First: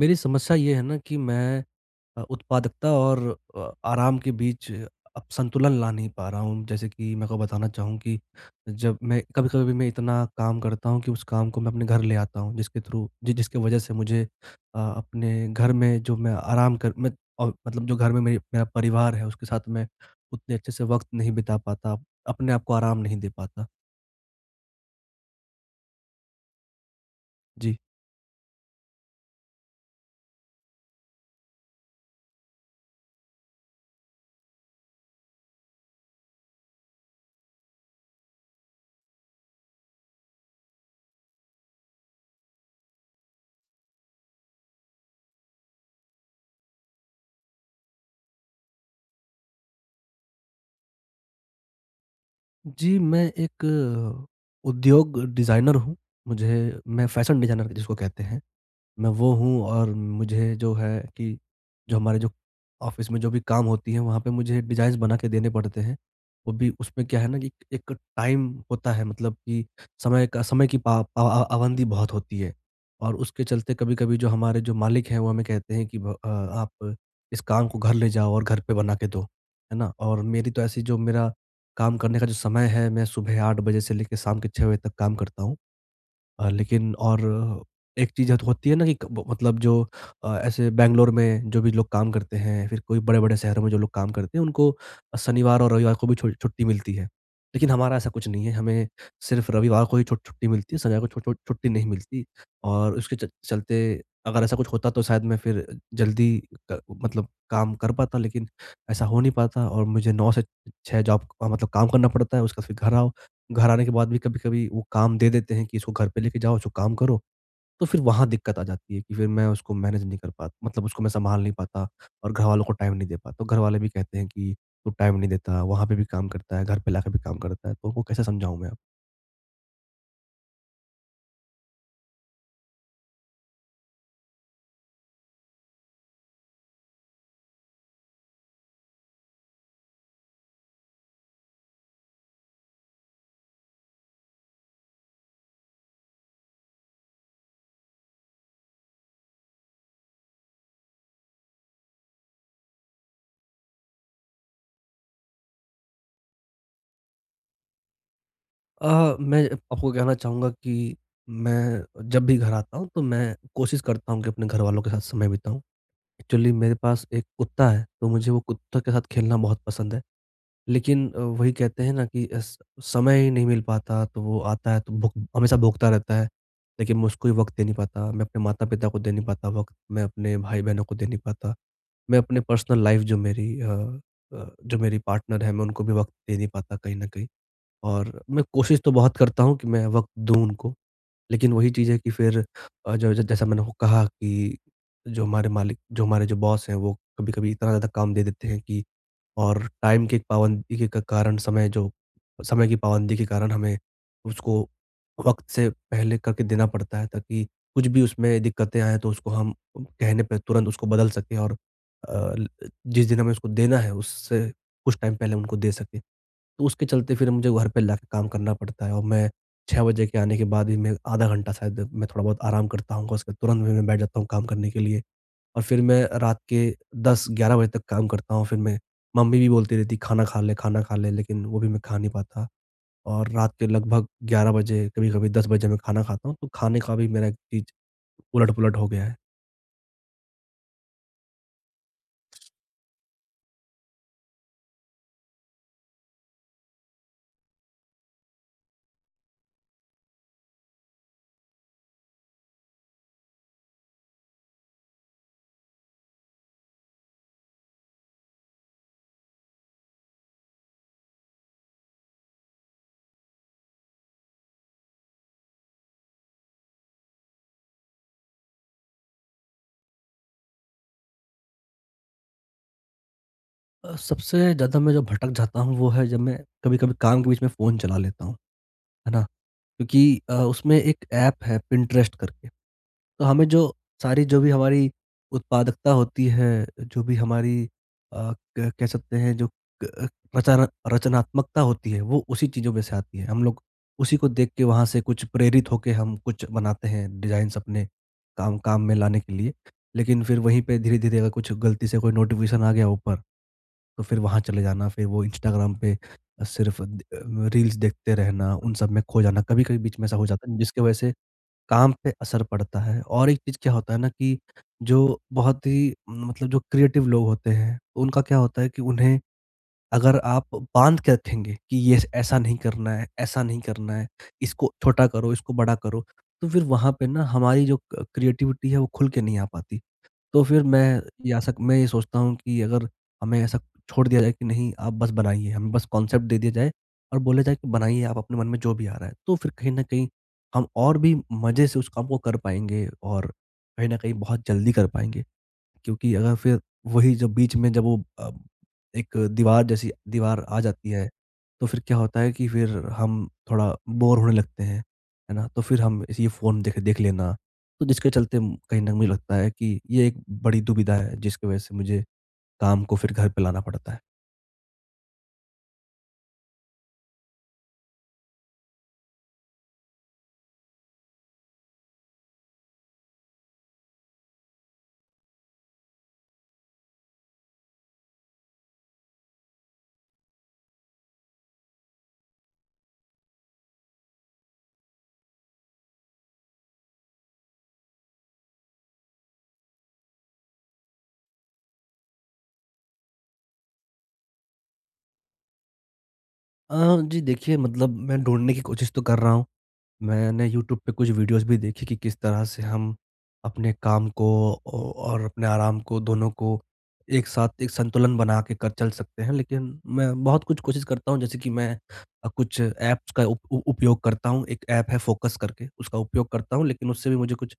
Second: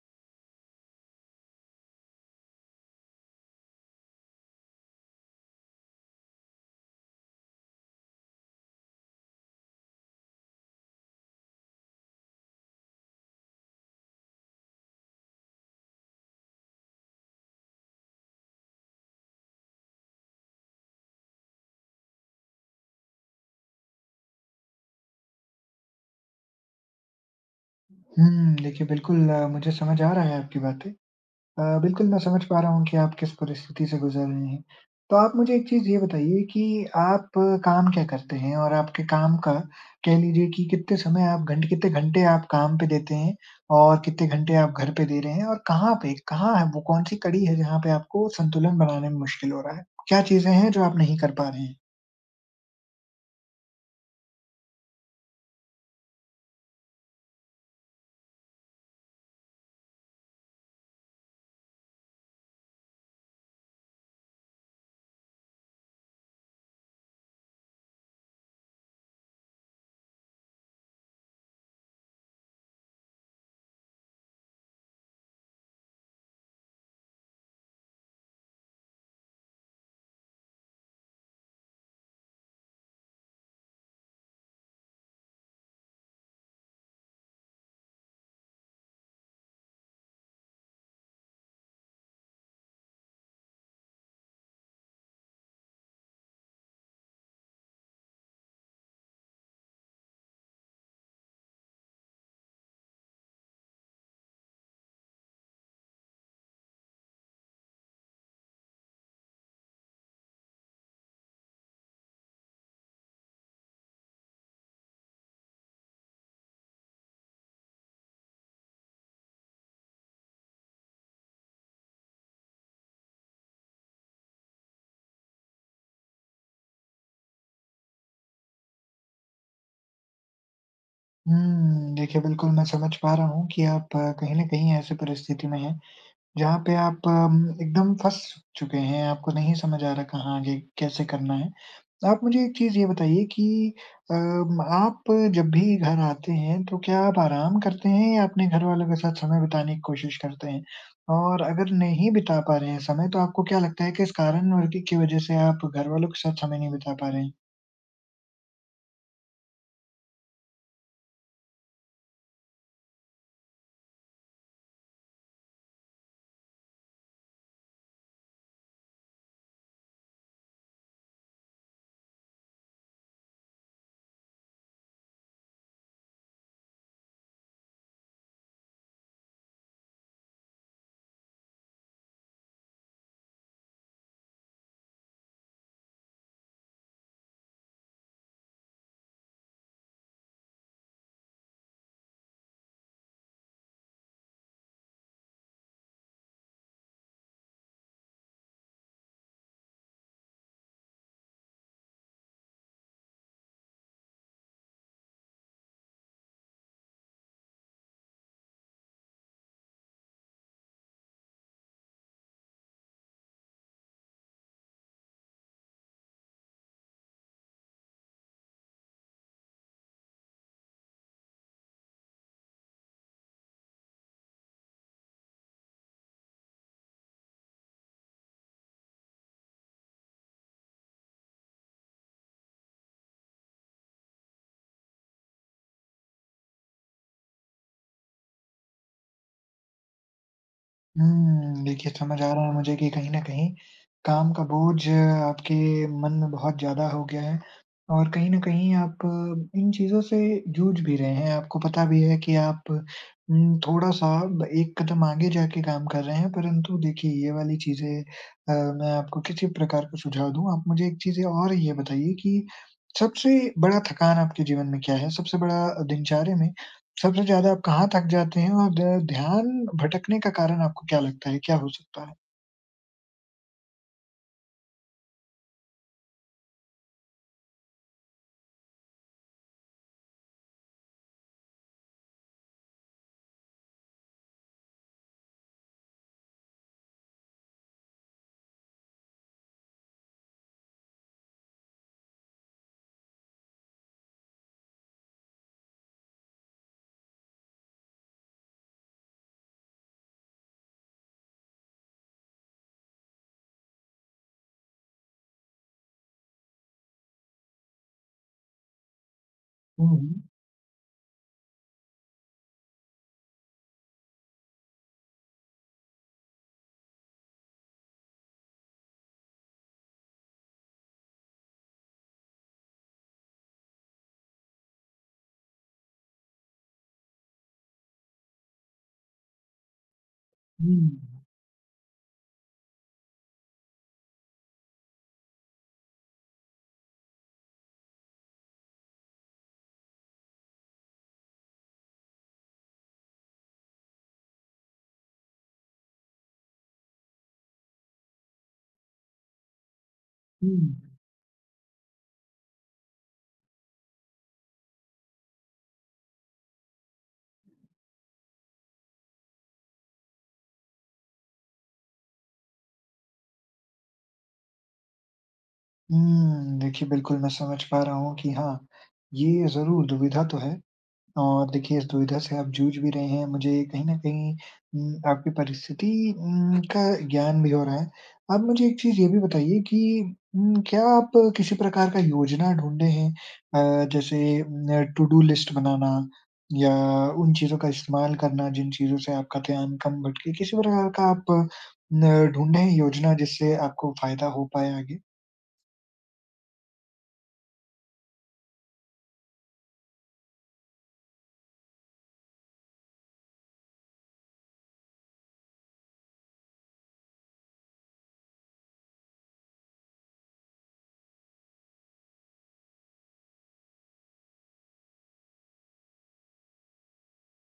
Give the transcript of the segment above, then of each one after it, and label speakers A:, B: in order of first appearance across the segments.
A: मेरी समस्या ये है ना कि मैं उत्पादकता और आराम के बीच अब संतुलन ला नहीं पा रहा हूँ। जैसे कि मैं आपको बताना चाहूँ कि जब मैं कभी-कभी मैं इतना काम करता हूँ कि उस काम को मैं अपने घर ले आता हूँ, जिसके थ्रू जि जिसकी वज़ह से मुझे अपने घर में जो मैं आराम कर मैं और मतलब जो घर में मेरी मेरा परिवार है उसके साथ मैं उतने अच्छे से वक़्त नहीं बिता पाता, अपने आप को आराम नहीं दे पाता। जी।
B: हुँ, देखिए बिल्कुल मुझे समझ आ रहा है आपकी बातें। बिल्कुल मैं समझ पा रहा हूँ कि आप किस परिस्थिति से गुज़र रहे हैं। तो आप मुझे एक चीज़ ये बताइए कि आप काम क्या करते हैं? और आपके काम का कह लीजिए कि कितने घंटे आप काम पे देते हैं? और कितने घंटे आप घर पे दे रहे हैं? और कहाँ है वो कौन-सी कड़ी है जहाँ पे आपको संतुलन बनाने में मुश्किल हो रहा है? क्या चीज़ें हैं जो आप नहीं कर पा रहे हैं?
A: जी, मैं एक उद्योग डिज़ाइनर हूँ। मुझे मैं फ़ैशन डिज़ाइनर जिसको कहते हैं। मैं वो हूँ, और मुझे जो है कि जो हमारे जो ऑफ़िस में जो भी काम होती हैं, वहाँ पे मुझे डिज़ाइन्स बना के देने पड़ते हैं। वो भी उसमें क्या है ना कि एक टाइम होता है, मतलब कि समय का समय की पा अ अ पाबंदी बहुत होती है। और उसके चलते कभी-कभी जो हमारे जो मालिक हैं, वो हमें कहते हैं कि आप इस काम को घर ले जाओ और घर पे बना के दो। है ना? और मेरी तो ऐसी जो मेरा काम करने का जो समय है, मैं सुबह 8 बजे से लेके शाम के 6 बजे तक काम करता हूँ। लेकिन और एक चीज़ हत होती है ना कि क ब मतलब जो अ, ऐसे बैंगलोर में जो भी लोग काम करते हैं, फिर कोई बड़े-बड़े शहरों में जो लोग काम करते हैं, उनको शनिवार और रविवार को भी छु छुट्टी मिलती है। लेकिन हमारा ऐसा कुछ नहीं है, हमें सिर्फ़ रविवार को ही छु छुट्टी मिलती है, शनिवार को छु छु छुट्टी नहीं मिलती। और उसके च चलते अगर ऐसा कुछ होता तो शायद मैं फिर जल्दी क मतलब काम कर पाता, लेकिन ऐसा हो नहीं पाता, और मुझे 9 से 6 जॉब मतलब काम करना पड़ता है, उसके बाद फिर घर आओ। घर आने के बाद भी कभी-कभी वो काम दे देते हैं कि इसको घर पे लेके जाओ, इसको काम करो, तो फिर वहाँ दिक्कत आ जाती है कि फिर मैं उसको मैनेज नहीं कर पाता, मतलब उसको मैं सँभाल नहीं पाता और घरवालों को टाइम नहीं दे पाता। तो घरवाले भी कहते हैं कि तू टाइम नहीं देता, वहाँ पे भी काम करता है, घर पे लाके भी काम करता है, तो उनको कैसे समझाऊँ मैं अब?
B: हुँ, देखिए बिल्कुल मैं समझ पा रहा हूँ कि आप कहीं न कहीं ऐसी परिस्थिति में हैं जहाँ पे आप एकदम फँस चुके हैं, आपको नहीं समझ आ रहा कहाँ आगे कैसे करना है। आप मुझे एक चीज़ ये बताइए कि आप जब भी घर आते हैं तो क्या आप आराम करते हैं या अपने घरवालों के साथ समय बिताने की कोशिश करते हैं? और अगर नहीं बिता पा रहे हैं समय तो आपको क्या लगता है कि इस कारण की वजह से आप घरवालों के साथ समय नहीं बिता पा रहे हैं?
A: मैं आपको कहना चाहूँगा कि मैं जब भी घर आता हूँ, तो मैं कोशिश करता हूँ कि अपने घरवालों के साथ समय बिताऊँ। एक्चुअली मेरे पास एक कुत्ता है, तो मुझे वो कुत्ता के साथ खेलना बहुत पसंद है। लेकिन वही कहते हैं ना कि अस समय ही नहीं मिल पाता, तो वो आता है तो भुक हमेशा भोंकता रहता है। लेकिन मैं उसको ही वक़्त दे नहीं पाता, मैं अपने माता-पिता को दे नहीं पाता वक़्त, मैं अपने भाई-बहनों को दे नहीं पाता। मैं अपने पर्सनल लाइफ़ जो मेरी पार्टनर है, मैं उनको भी वक़्त दे नहीं पाता कहीं न कहीं। और मैं कोशिश तो बहुत करता हूँ कि मैं वक़्त दूँ उनको। लेकिन वही चीज़ है कि फिर जो ज जैसा मैंने आपको कहा कि जो हमारे मालिक जो हमारे जो बॉस हैं, वो कभी-कभी इतना ज़्यादा काम दे देते हैं कि, और टाइम की एक पाबंदी के क कारण, समय की पाबंदी के कारण हमें उसको वक़्त से पहले करके देना पड़ता है ताकि कुछ भी उसमें दिक्कतें आएँ तो उसको हम कहने पे तुरंत उसको बदल सकें, और अ, ल जिस दिन हमें उसको देना है उससे कुछ टाइम पहले उनको दे सकें। तो उसके चलते फिर मुझे घर पे लाके काम करना पड़ता है, और मैं 6 बजे के आने के बाद भी मैं आधा घंटा शायद मैं थोड़ा बहुत आराम करता हूँ, उसके तुरंत में मैं बैठ जाता हूँ काम करने के लिए और फिर मैं रात के 10-11 बजे तक काम करता हूँ। फिर मैं मम्मी भी बोलती रहती, "खाना खा ले, खाना खा ले।" लेकिन वो भी मैं खा नहीं पाता, और रात के लगभग 11 बजे, कभी-कभी 10 बजे मैं खाना खाता हूँ, तो खाने का भी मेरा एक चीज़ उलट-पुलट हो गया है।
B: हुँ, देखिए समझ आ रहा है मुझे कि कहीं न कहीं काम का बोझ आपके मन में बहुत ज़्यादा हो गया है और कहीं न कहीं आप इन चीज़ों से जूझ भी रहे हैं। आपको पता भी है कि आप थोड़ा-सा ब एक कदम आगे जाके काम कर रहे हैं, परंतु देखिए ये वाली चीज़ें मैं आपको किसी प्रकार का सुझाव दूँ। आप मुझे एक चीज़ और ये बताइए कि सबसे बड़ा थकान आपके जीवन में क्या है? सबसे बड़ा दिनचर्या में सबसे ज़्यादा आप कहाँ थक जाते हैं और द ध्यान भटकने का कारण आपको क्या लगता है, क्या हो सकता है?
A: सबसे ज़्यादा मैं जो भटक जाता हूँ, वो है जब मैं कभी-कभी काम के बीच में फ़ोन चला लेता हूँ, है ना? क्योंकि उसमें एक ऐप है पिंटरेस्ट करके, तो हमें जो भी हमारी उत्पादकता होती है, जो भी हमारी अ, क कह सकते हैं जो क रचना रचनात्मकता होती है, वो उसी चीज़ों में से आती है। हम लोग उसी को देख के वहाँ से कुछ प्रेरित होके हम कुछ बनाते हैं, डिज़ाइन्स अपने काम काम में लाने के लिए। लेकिन फिर वहीं पे धीरे-धीरे अगर कुछ गलती से कोई नोटिफ़िकेशन आ गया ऊपर, तो फिर वहाँ चले जाना, फिर वो इंस्टाग्राम पे सिर्फ़ रील्स देखते रहना, उन सब में खो जाना। कभी-कभी
B: हुँ,
A: बीच में ऐसा
B: हुँ।
A: हो जाता है जिसकी वजह से काम पे असर पड़ता है, और एक चीज़ क्या होता है ना कि जो बहुत ही मतलब जो क्रिएटिव लोग होते हैं, तो उनका क्या होता है कि उन्हें अगर आप बाँध के रखेंगे कि ये ऐसा नहीं करना है, ऐसा नहीं करना है, इसको छोटा करो, इसको बड़ा करो, तो फिर वहाँ पे ना हमारी जो क क्रिएटिविटी है वो खुल के नहीं आ पाती। तो फिर
B: हुँ,
A: मैं या सक मैं ये सोचता हूँ कि अगर हमें ऐसा छोड़ दिया जाए कि नहीं आप बस बनाइए, हमें बस कॉन्सेप्ट दे दिया जाए और बोला जाए कि बनाइए आप अपने मन में जो भी आ रहा है। तो फिर कहीं न कहीं हम और भी मज़े से उस काम को कर पाएँगे, और कहीं न कहीं बहुत जल्दी कर पाएँगे। क्योंकि अगर फिर वही जब बीच में जब वो एक दीवार जैसी दीवार
B: हुँ।
A: आ जाती है, तो फिर क्या होता है कि फिर हम थोड़ा बोर होने लगते हैं, है ना? तो फिर हम इस ये फ़ोन देख देख लेना, तो जिसके चलते म कहीं न मुझे लगता है कि ये एक बड़ी दुविधा है, जिसकी वजह से मुझे काम को फिर घर पे लाना पड़ता है।
B: हुँ, देखिए बिल्कुल मैं समझ पा रहा हूँ कि हाँ, ये ज़रूर दुविधा तो है। और देखिए, इस दुविधा से आप जूझ भी रहे हैं, मुझे कहीं न कहीं आपकी परिस्थिति का ज्ञान भी हो रहा है। आप मुझे एक चीज़ ये भी बताइए कि क्या आप किसी प्रकार का योजना ढूँढे हैं? जैसे न टू डू लिस्ट बनाना या उन चीज़ों का इस्तेमाल करना, जिन चीज़ों से आपका ध्यान कम भटके, किसी प्रकार का आप न ढूँढे हैं योजना जिससे आपको फ़ायदा हो पाए आगे?
A: अ, जी देखिए, मतलब मैं ढूँढने की कोशिश तो कर रहा हूँ। मैंने यूट्यूब पे कुछ वीडियोस भी देखी कि किस तरह से हम अपने काम को और अपने आराम को, दोनों को एक साथ एक संतुलन बना के कर चल सकते हैं, लेकिन मैं बहुत कुछ कोशिश करता हूँ, जैसे कि मैं कुछ ऐप्स का उप, उप- उपयोग करता हूँ, एक ऐप है फोकस करके उसका उपयोग करता हूँ, लेकिन उससे भी मुझे कुछ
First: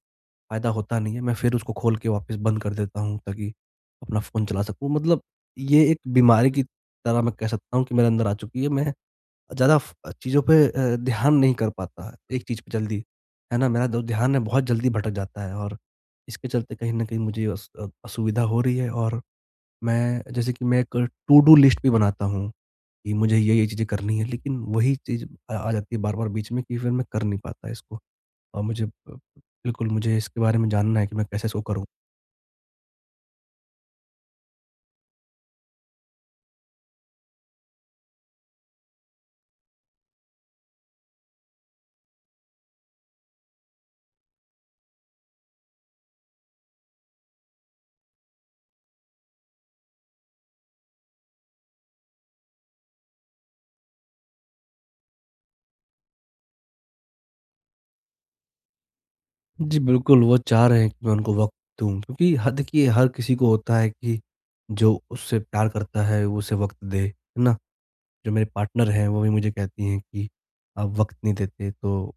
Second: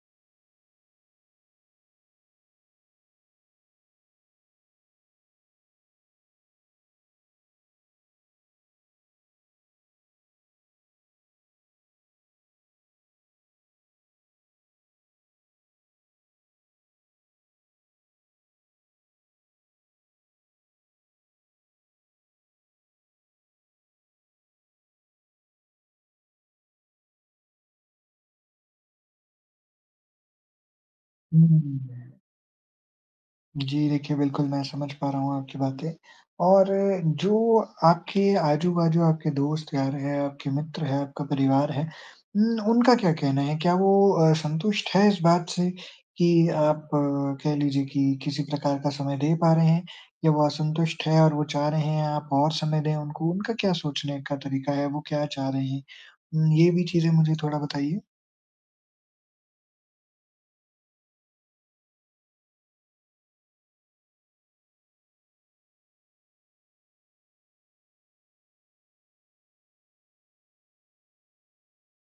A: फायदा होता नहीं है, मैं फिर उसको खोल के वापस बंद कर देता हूँ ताकि अपना फ़ोन चला सकूँ। मतलब ये एक बीमारी की तरह मैं कह सकता हूँ कि मेरे अंदर आ चुकी है। मैं ज़्यादा फ चीज़ों पे ध्यान नहीं कर पाता, है, एक चीज़ पे जल्दी, है ना? मेरा जो ध्यान है बहुत जल्दी भटक जाता है, और इसके चलते कहीं न कहीं मुझे असुविधा हो रही है, और मैं, जैसे कि मैं एक टू डू लिस्ट भी बनाता हूँ, कि मुझे ये-ये चीज़ें करनी है, लेकिन वही चीज़ आ जाती है बार-बार बीच में कि फिर मैं कर नहीं पाता इसको, और मुझे बिल्कुल मुझे इसके बारे में जानना है कि मैं कैसे इसको
B: हम्म।
A: करूँ?
B: जी, देखिए बिल्कुल मैं समझ पा रहा हूँ आपकी बातें। और जो आपके आजू-बाजू आपके दोस्त यार हैं, आपके मित्र हैं, आपका परिवार है, उन उनका क्या कहना है? क्या वो संतुष्ट है इस बात से कि आप कह लीजिए कि किसी प्रकार का समय दे पा रहे हैं या वो असंतुष्ट है और वो चाह रहे हैं आप और समय दें उनको? उनका क्या सोचने का तरीका है? वो क्या चाह रहे हैं? ये भी चीज़ें मुझे थोड़ा बताइए।
A: जी, बिल्कुल, वो चाह रहे हैं कि मैं उनको वक़्त दूँ, क्योंकि ह देखिए हर किसी को होता है कि जो उससे प्यार करता है, वो उसे वक़्त दे, है ना? जो मेरे पार्टनर हैं, वो भी मुझे कहती हैं कि आप वक़्त नहीं देते, तो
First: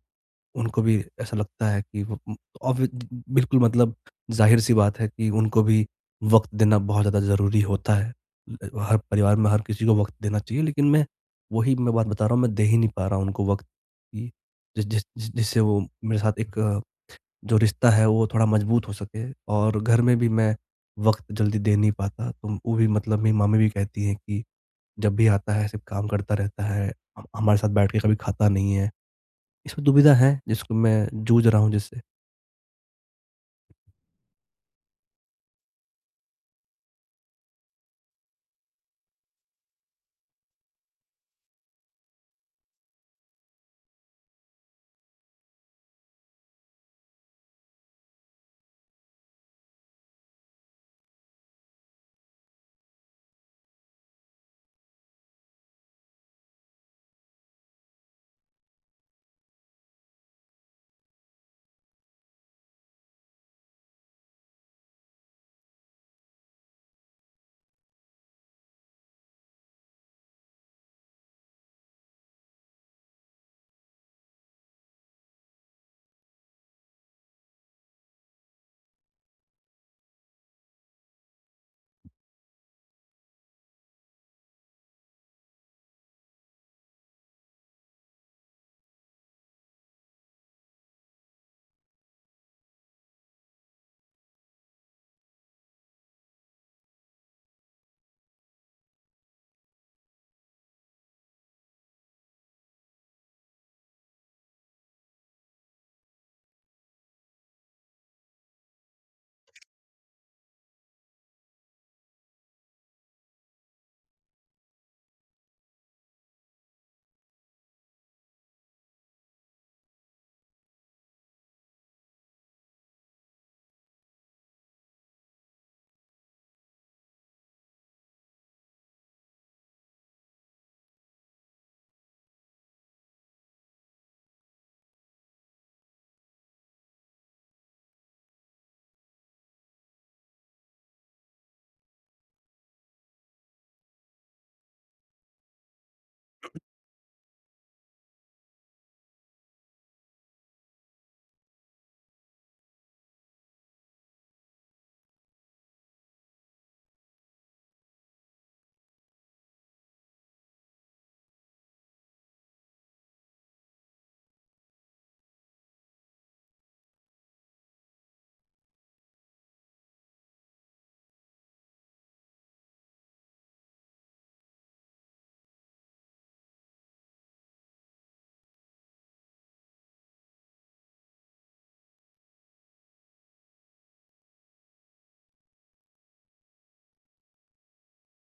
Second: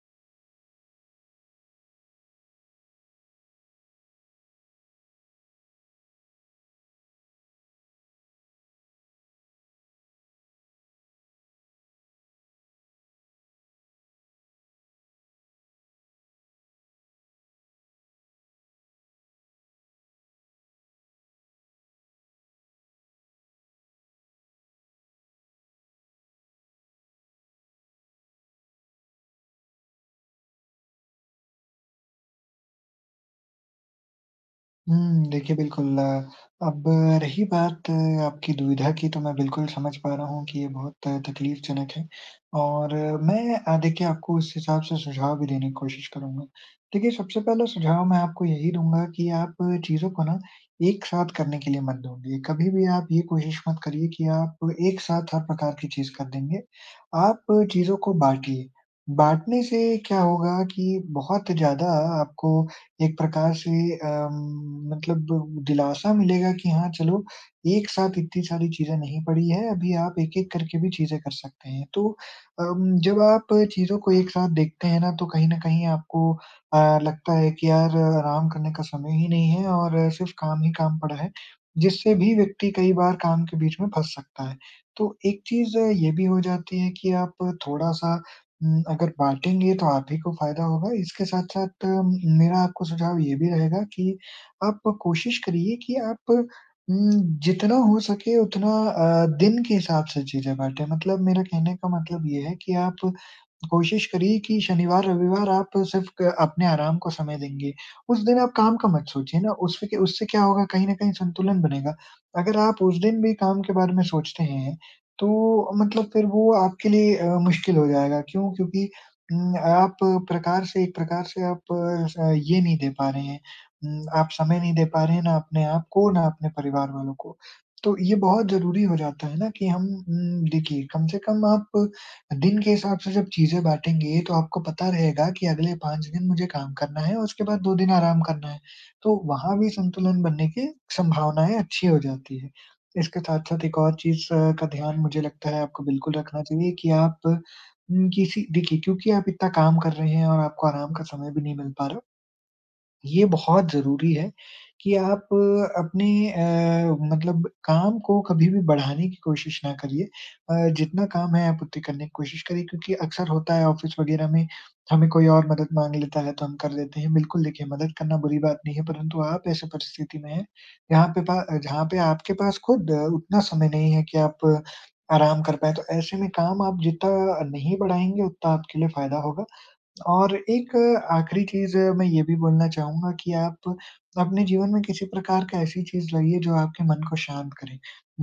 A: उनको भी ऐसा लगता है कि वो उम, ऑबि बिल्कुल, मतलब ज़ाहिर-सी बात है कि उनको भी वक़्त देना बहुत ज़्यादा ज़रूरी होता है। ल हर परिवार में हर किसी को वक़्त देना चाहिए, लेकिन मैं, वही मैं बात बता रहा हूँ, मैं दे ही नहीं पा रहा हूँ उनको वक़्त, कि जिस जिस जिस- जिससे वो मेरे साथ एक जो रिश्ता है वो थोड़ा मजबूत हो सके, और घर में भी मैं वक़्त जल्दी दे नहीं पाता, तो वो भी मतलब मेरी मम्मी भी कहती हैं कि जब भी आता है सिर्फ़ काम करता रहता है, ह हमारे साथ बैठ के कभी खाता नहीं है। इसमें दुविधा है जिसको मैं जूझ रहा हूँ जिससे।
B: हुँ, देखिए बिल्कुल अब रही बात आपकी दुविधा की तो मैं बिल्कुल समझ पा रहा हूँ कि ये बहुत तकलीफ़जनक है और मैं देखिए आपको उस हिसाब से सुझाव भी देने की कोशिश करूँगा। देखिए सबसे पहला सुझाव मैं आपको यही दूँगा कि आप चीज़ों को ना एक साथ करने के लिए मत ढूँढिए। कभी भी आप ये कोशिश मत करिए कि आप एक साथ हर प्रकार की चीज़ कर देंगे। आप चीज़ों को बाँटिए। बाँटने से क्या होगा कि बहुत ज़्यादा आपको एक प्रकार से अम, मतलब दिलासा मिलेगा कि हाँ, चलो एक साथ इतनी सारी चीज़ें नहीं पड़ी है, अभी आप एक-एक करके भी चीज़ें कर सकते हैं। तो जब आप चीज़ों को एक साथ देखते हैं ना, तो कहीं न कहीं आपको लगता है कि यार आराम करने का समय ही नहीं है और सिर्फ़ काम ही काम पड़ा है, जिससे भी व्यक्ति कई बार काम के बीच में फँस सकता है। तो एक चीज़ ये भी हो जाती है कि आप थोड़ा-सा अगर बाँटेंगे तो आप ही को फ़ायदा होगा, इसके साथ-साथ मेरा आपको सुझाव ये भी रहेगा कि आप कोशिश करिए कि आप जितना हो सके उतना दिन के हिसाब से चीज़ें बाँटें। मतलब मेरा कहने का मतलब ये है कि आप कोशिश करिए कि शनिवार, रविवार आप सिर्फ़ क अपने आराम को समय देंगे। उस दिन आप काम का मत सोचिए ना, उससे उससे क्या होगा कहीं न कहीं संतुलन बनेगा। अगर आप उस दिन भी काम के बारे में सोचते हैं तो मतलब फिर वो आपके लिए मुश्किल हो जाएगा। क्यों? क्योंकि आप प्रकार से एक प्रकार से आप ये नहीं दे पा रहे हैं आप समय नहीं दे पा रहे हैं, ना अपने आप को, ना अपने परिवार वालों को। तो ये बहुत ज़रूरी हो जाता है ना कि हम देखिए कम से कम आप दिन के हिसाब से जब चीज़ें बाँटेंगे, तो आपको पता रहेगा कि अगले 5 दिन मुझे काम करना है और उसके बाद 2 दिन आराम करना है। तो वहाँ भी संतुलन बनने की संभावनाएँ अच्छी हो जाती है। इसके साथ-साथ एक और चीज़ का ध्यान मुझे लगता है आपको बिल्कुल रखना चाहिए कि आप उम, किसी देखिए क्योंकि आप इतना काम कर रहे हैं और आपको आराम का समय भी नहीं मिल पा रहा, ये बहुत ज़रूरी है कि आप अपने काम को कभी भी बढ़ाने की कोशिश ना करिए। जितना काम है आप उतनी करने की कोशिश करिए क्योंकि अक्सर होता है ऑफ़िस वग़ैरह में हमें कोई और मदद माँग लेता है तो हम कर देते हैं। बिल्कुल देखिए मदद करना बुरी बात नहीं है परंतु आप ऐसे परिस्थिति में हैं जहाँ पे आपके पास खुद उतना समय नहीं है कि आप आराम कर पाएँ। तो ऐसे में काम आप जितना नहीं बढ़ाएँगे उतना आपके लिए फ़ायदा होगा। और एक आखिरी चीज़ मैं ये भी बोलना चाहूँगा कि आप अपने जीवन में किसी प्रकार का ऐसी चीज़ लाइए जो आपके मन को शांत करे।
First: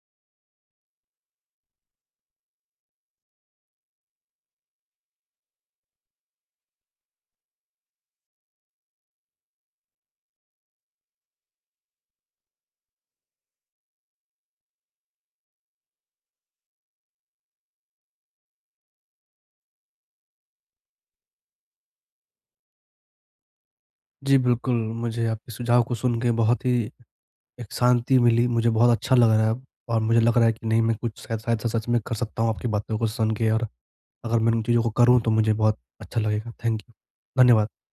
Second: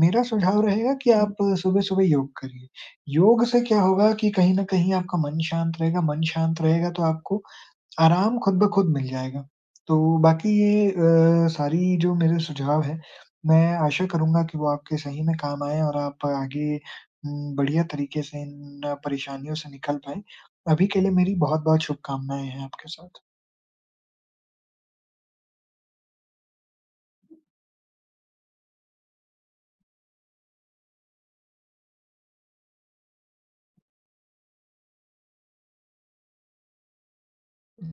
B: मेरा सुझाव रहेगा कि हुँ। आप सुबह-सुबह योग करिए। योग से क्या होगा कि कहीं न कहीं आपका मन शांत रहेगा तो आपको आराम खुद ब खुद मिल जाएगा। तो बाकी ये सारी जो मेरे सुझाव हैं, मैं आशा करूँगा कि वो आपके सही में काम आएँ और आप आगे बढ़िया तरीके से इन परेशानियों से निकल पाएँ। अभी के लिए मेरी बहुत-बहुत शुभकामनाएँ हैं आपके साथ।
A: जी, बिल्कुल, मुझे आपके सुझाव को सुन के बहुत ही एक शांति मिली, मुझे बहुत अच्छा लग रहा है अब, और मुझे लग रहा है कि नहीं मैं कुछ शायद शायद सच में कर सकता हूँ आपकी बातों को सुन के, और अगर मैं उन चीज़ों को करूँ तो मुझे बहुत अच्छा लगेगा। थैंक यू, धन्यवाद।